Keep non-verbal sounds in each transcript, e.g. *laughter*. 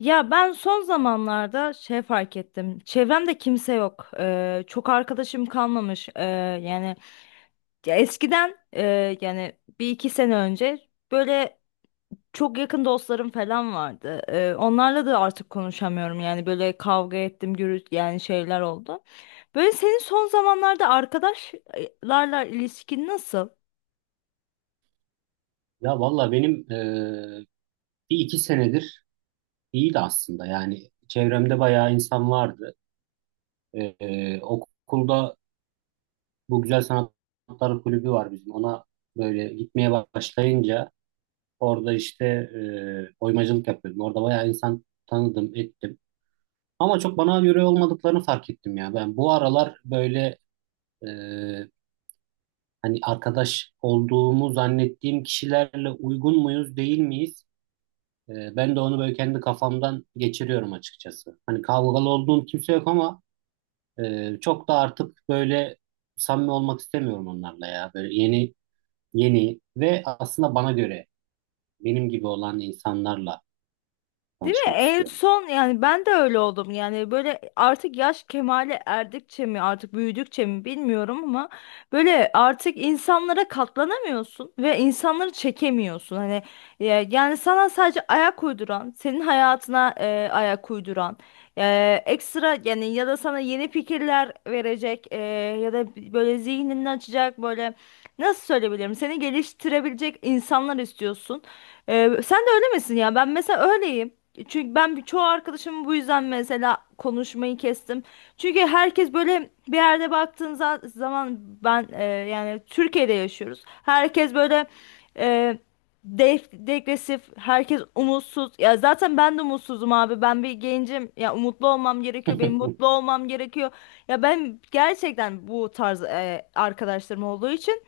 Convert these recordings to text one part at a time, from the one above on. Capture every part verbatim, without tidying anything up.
Ya ben son zamanlarda şey fark ettim. Çevremde kimse yok. Ee, çok arkadaşım kalmamış. Ee, yani ya eskiden e, yani bir iki sene önce böyle çok yakın dostlarım falan vardı. Ee, onlarla da artık konuşamıyorum. Yani böyle kavga ettim, gürültü yani şeyler oldu. Böyle senin son zamanlarda arkadaşlarla ilişkin nasıl? Ya valla benim e, bir iki senedir iyiydi aslında. Yani çevremde bayağı insan vardı. E, e, okulda bu Güzel Sanatlar Kulübü var bizim. Ona böyle gitmeye başlayınca orada işte e, oymacılık yapıyordum. Orada bayağı insan tanıdım, ettim. Ama çok bana göre olmadıklarını fark ettim ya. Ben bu aralar böyle e, hani arkadaş olduğumu zannettiğim kişilerle uygun muyuz, değil miyiz? E, ben de onu böyle kendi kafamdan geçiriyorum açıkçası. Hani kavgalı olduğum kimse yok ama e, çok da artık böyle samimi olmak istemiyorum onlarla ya. Böyle yeni yeni ve aslında bana göre benim gibi olan insanlarla Değil mi? tanışmak En istiyorum. son yani ben de öyle oldum. Yani böyle artık yaş kemale erdikçe mi artık büyüdükçe mi bilmiyorum ama böyle artık insanlara katlanamıyorsun ve insanları çekemiyorsun. Hani e, yani sana sadece ayak uyduran, senin hayatına e, ayak uyduran, e, ekstra yani ya da sana yeni fikirler verecek e, ya da böyle zihnini açacak böyle, nasıl söyleyebilirim? Seni geliştirebilecek insanlar istiyorsun. Ee, sen de öyle misin ya? Ben mesela öyleyim. Çünkü ben bir- çoğu arkadaşımı bu yüzden mesela konuşmayı kestim. Çünkü herkes böyle bir yerde baktığın za- zaman ben, e, yani Türkiye'de yaşıyoruz. Herkes böyle e, def- degresif, herkes umutsuz. Ya zaten ben de umutsuzum abi. Ben bir gencim. Ya umutlu olmam gerekiyor. Benim mutlu *laughs* olmam gerekiyor. Ya ben gerçekten bu tarz e, arkadaşlarım olduğu için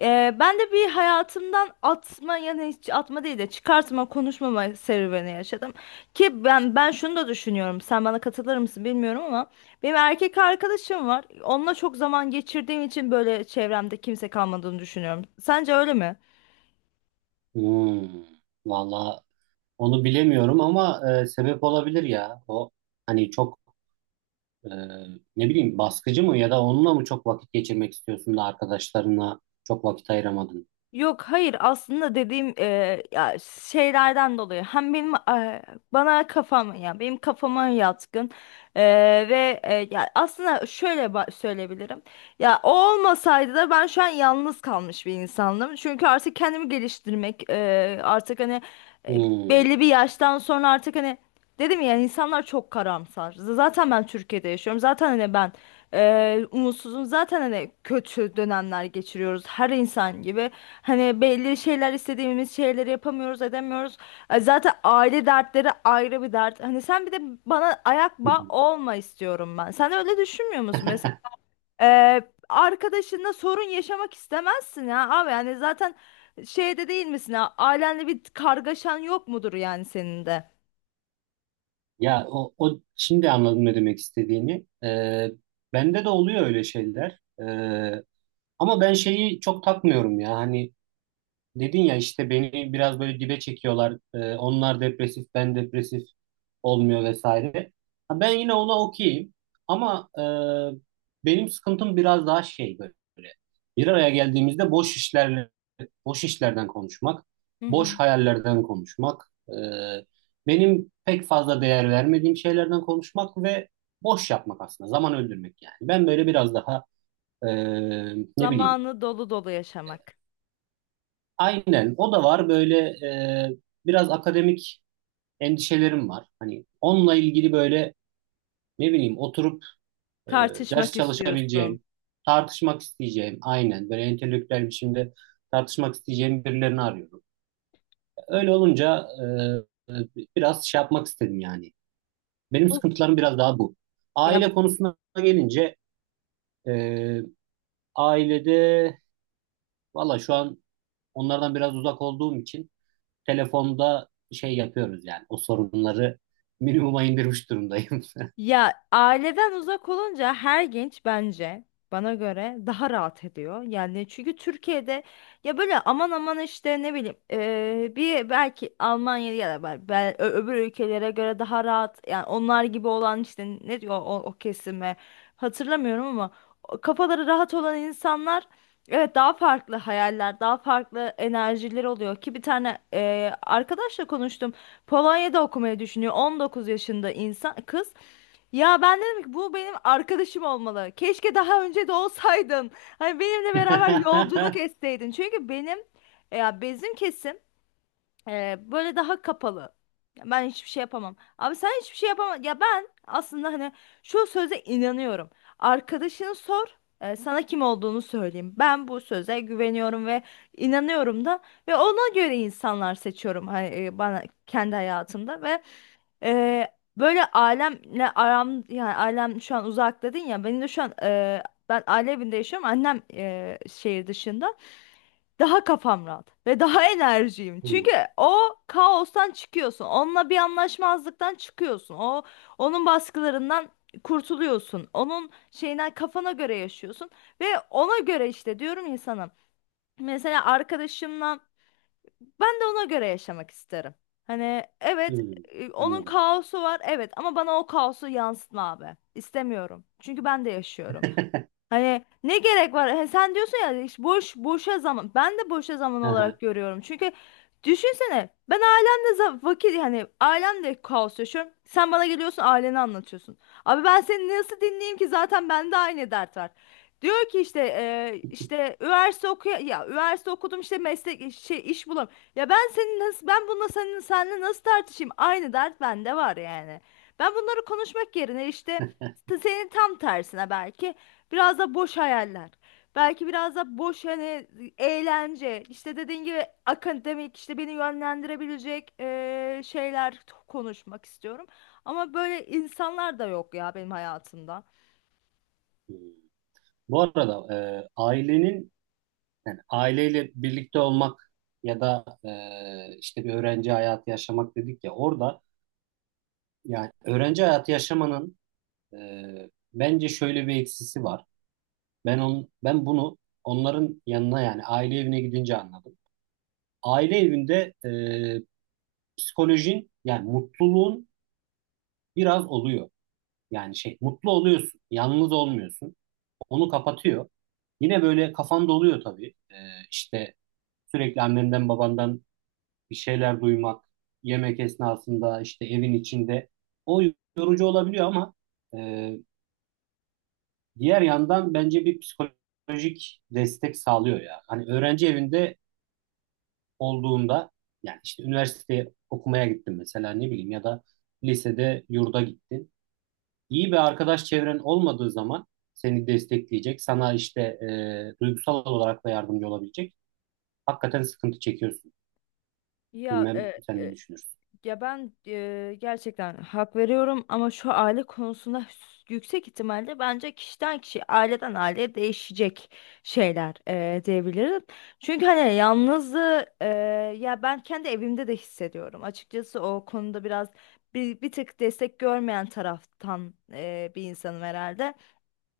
ee, ben de bir hayatımdan atma, yani hiç atma değil de çıkartma, konuşmama serüveni yaşadım. Ki ben ben şunu da düşünüyorum. Sen bana katılır mısın bilmiyorum ama benim erkek arkadaşım var. Onunla çok zaman geçirdiğim için böyle çevremde kimse kalmadığını düşünüyorum. Sence öyle mi? Hmm, valla onu bilemiyorum ama e, sebep olabilir ya. O hani çok e, ne bileyim baskıcı mı ya da onunla mı çok vakit geçirmek istiyorsun da arkadaşlarına çok vakit ayıramadın? Yok, hayır, aslında dediğim e, ya şeylerden dolayı hem benim e, bana kafam, ya benim kafama yatkın. E, ve e, ya aslında şöyle ba- söyleyebilirim, ya o olmasaydı da ben şu an yalnız kalmış bir insandım çünkü artık kendimi geliştirmek, e, artık hani, e, Hmm. belli bir yaştan sonra artık hani, dedim ya, insanlar çok karamsar. Z- Zaten ben Türkiye'de yaşıyorum. Zaten hani ben eee umutsuzum. Zaten hani kötü dönemler geçiriyoruz. Her insan gibi. Hani belli şeyler, istediğimiz şeyleri yapamıyoruz, edemiyoruz. E, Zaten aile dertleri ayrı bir dert. Hani sen bir de bana ayak bağı olma istiyorum ben. Sen de öyle düşünmüyor musun? *laughs* Mesela eee arkadaşınla sorun yaşamak istemezsin ya abi. Yani zaten şeyde değil misin ya? Ailenle bir kargaşan yok mudur, yani senin de? Ya o, o şimdi anladım ne demek istediğini. Ee, bende de oluyor öyle şeyler. Ee, ama ben şeyi çok takmıyorum ya. Hani dedin ya işte beni biraz böyle dibe çekiyorlar. Ee, onlar depresif, ben depresif olmuyor vesaire. Ha, ben yine ona okeyim. Ama e, benim sıkıntım biraz daha şey böyle. Bir araya geldiğimizde boş işlerle, boş işlerden konuşmak, boş hayallerden konuşmak, e, benim pek fazla değer vermediğim şeylerden konuşmak ve boş yapmak aslında. Zaman öldürmek yani. Ben böyle biraz daha e, ne bileyim. Zamanı dolu dolu yaşamak. Aynen o da var böyle e, biraz akademik endişelerim var. Hani onunla ilgili böyle ne bileyim oturup e, ders Tartışmak istiyorsun. çalışabileceğim, tartışmak isteyeceğim aynen böyle entelektüel biçimde tartışmak isteyeceğim birilerini arıyorum. Öyle olunca e, e, biraz şey yapmak istedim yani. Benim Bu, sıkıntılarım biraz daha bu. ya Aile konusuna gelince e, ailede valla şu an onlardan biraz uzak olduğum için telefonda şey yapıyoruz yani. O sorunları *laughs* minimuma indirmiş durumdayım. Ya aileden uzak olunca her genç, bence bana göre, daha rahat ediyor. Yani çünkü Türkiye'de, ya böyle aman aman işte, ne bileyim, eee, bir belki Almanya ya da bel- bel- ö- öbür ülkelere göre daha rahat, yani onlar gibi olan, işte ne diyor o, o kesime, hatırlamıyorum ama o kafaları rahat olan insanlar, evet, daha farklı hayaller, daha farklı enerjileri oluyor. Ki bir tane eee, arkadaşla konuştum. Polonya'da okumayı düşünüyor, on dokuz yaşında insan kız. Ya ben dedim ki bu benim arkadaşım olmalı. Keşke daha önce de olsaydın. Hani benimle beraber yolculuk *laughs* etseydin. Çünkü benim, ya bizim kesim ee, böyle daha kapalı. Ya ben hiçbir şey yapamam. Abi sen hiçbir şey yapamam. Ya ben aslında hani şu söze inanıyorum. Arkadaşını sor, e, sana kim olduğunu söyleyeyim. Ben bu söze güveniyorum ve inanıyorum da, ve ona göre insanlar seçiyorum hani, e, bana kendi hayatımda, ve e, böyle ailemle aram, yani ailem şu an uzak dedin ya, benim de şu an e, ben aile evinde yaşıyorum. Annem e, şehir dışında. Daha kafam rahat ve daha enerjiyim. Hmm, Çünkü o kaostan çıkıyorsun. Onunla bir anlaşmazlıktan çıkıyorsun. O, onun baskılarından kurtuluyorsun. Onun şeyinden, kafana göre yaşıyorsun ve ona göre işte diyorum, insanım. Mesela arkadaşımla ben de ona göre yaşamak isterim. Hani evet, hmm, e, onun anladım. kaosu var, evet, ama bana o kaosu yansıtma abi. İstemiyorum. Çünkü ben de yaşıyorum. Hani ne gerek var? He, sen diyorsun ya işte, boş boşa zaman. Ben de boşa zaman Aha. olarak görüyorum. Çünkü düşünsene, ben ailemle za- vakit, yani ailemle kaos yaşıyorum. Sen bana geliyorsun, aileni anlatıyorsun. Abi ben seni nasıl dinleyeyim ki, zaten bende aynı dert var. Diyor ki işte, e, işte üniversite okuya, ya üniversite okudum işte, meslek şey, iş bulam. Ya ben senin nasıl, ben bununla, senin seninle nasıl tartışayım? Aynı dert bende var yani. Ben bunları konuşmak yerine işte, *laughs* senin tam tersine belki. Biraz da boş hayaller. Belki biraz da boş hani eğlence. İşte dediğin gibi akademik, işte beni yönlendirebilecek eee, şeyler t- konuşmak istiyorum. Ama böyle insanlar da yok ya benim hayatımda. Hmm. Bu arada e, ailenin yani aileyle birlikte olmak ya da e, işte bir öğrenci hayatı yaşamak dedik ya orada yani öğrenci hayatı yaşamanın e, bence şöyle bir eksisi var. Ben on, ben bunu onların yanına yani aile evine gidince anladım. Aile evinde e, psikolojin yani mutluluğun biraz oluyor. Yani şey mutlu oluyorsun. Yalnız olmuyorsun. Onu kapatıyor. Yine böyle kafan doluyor tabii. Ee, işte sürekli annenden babandan bir şeyler duymak, yemek esnasında işte evin içinde o yorucu olabiliyor ama e, diğer yandan bence bir psikolojik destek sağlıyor ya. Hani öğrenci evinde olduğunda yani işte üniversiteye okumaya gittin mesela ne bileyim ya da lisede yurda gittin. İyi bir arkadaş çevren olmadığı zaman seni destekleyecek, sana işte e, duygusal olarak da yardımcı olabilecek. Hakikaten sıkıntı çekiyorsun. Ya Bilmem e, sen ne e, düşünürsün. Ya ben e, gerçekten hak veriyorum ama şu aile konusunda yüksek ihtimalle, bence kişiden kişiye, aileden aileye değişecek şeyler, e, diyebilirim. Çünkü hani yalnızlığı, e, ya ben kendi evimde de hissediyorum. Açıkçası o konuda biraz bir, bir tık destek görmeyen taraftan, e, bir insanım herhalde.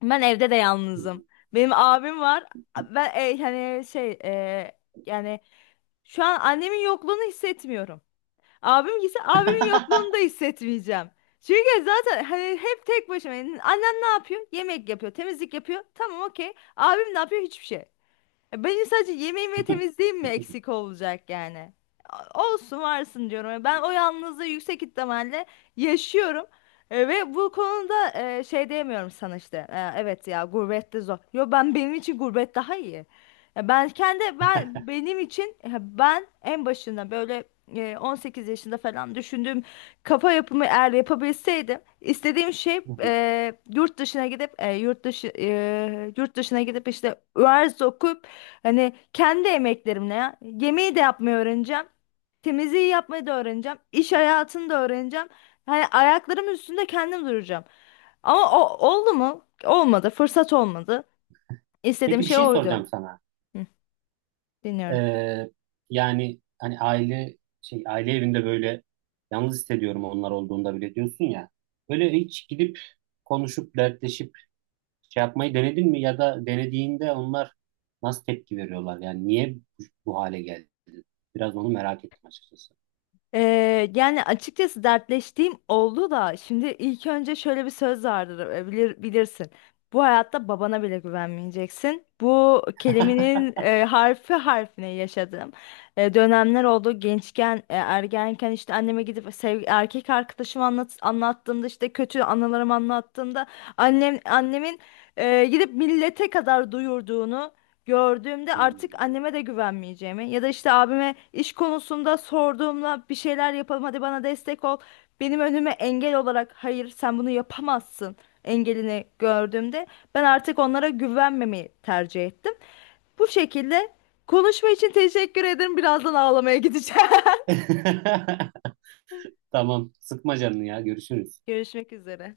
Ben evde de yalnızım. Benim abim var. Ben e, hani şey, e, yani şu an annemin yokluğunu hissetmiyorum. Abim gitse, abimin *laughs* yokluğunu da hissetmeyeceğim. Çünkü zaten hani hep tek başıma. Annen ne yapıyor? Yemek yapıyor, temizlik yapıyor. Tamam, okey. Abim ne yapıyor? Hiçbir şey. Ya benim sadece yemeğim ve temizliğim mi eksik olacak yani? A- Olsun varsın diyorum. E, Ben o yalnızlığı yüksek ihtimalle yaşıyorum. E, ve bu konuda, e, şey diyemiyorum sana işte. E, evet ya, gurbette zor. Yo, ben, benim için gurbet daha iyi. Ya ben kendi, ben benim için, e, ben en başında böyle e, on sekiz yaşında falan düşündüğüm kafa yapımı eğer yapabilseydim, istediğim şey e, yurt dışına gidip, e, yurt dışı, e, yurt dışına gidip işte üniversite okuyup, hani kendi emeklerimle ya. Yemeği de yapmayı öğreneceğim. Temizliği yapmayı da öğreneceğim. İş hayatını da öğreneceğim. Hani ayaklarım üstünde kendim duracağım. Ama o oldu mu? Olmadı. Fırsat olmadı. İstediğim Peki bir şey şey oydu. soracağım sana. Hı, dinliyorum. Ee, Yani hani aile şey aile evinde böyle yalnız hissediyorum onlar olduğunda bile diyorsun ya. Böyle hiç gidip konuşup dertleşip şey yapmayı denedin mi ya da denediğinde onlar nasıl tepki veriyorlar? Yani niye bu, bu hale geldi? Biraz onu merak ettim açıkçası. Ee, yani açıkçası dertleştiğim oldu da, şimdi ilk önce şöyle bir söz vardır, e, bilir, bilirsin. Bu hayatta babana bile güvenmeyeceksin. Bu kelimenin e, harfi harfine yaşadığım e, dönemler oldu. Gençken, e, ergenken, işte anneme gidip sev erkek arkadaşımı, anlat anlattığımda, işte kötü anılarımı anlattığımda, annem annemin e, gidip millete kadar duyurduğunu gördüğümde, artık Hmm. anneme de güvenmeyeceğimi, ya da işte abime iş konusunda sorduğumda, bir şeyler yapalım hadi bana destek ol, benim önüme engel olarak hayır sen bunu yapamazsın engelini gördüğümde, ben artık onlara güvenmemeyi tercih ettim. Bu şekilde konuşma için teşekkür ederim. Birazdan ağlamaya gideceğim. *laughs* Tamam, sıkma canını ya. Görüşürüz. *laughs* Görüşmek üzere.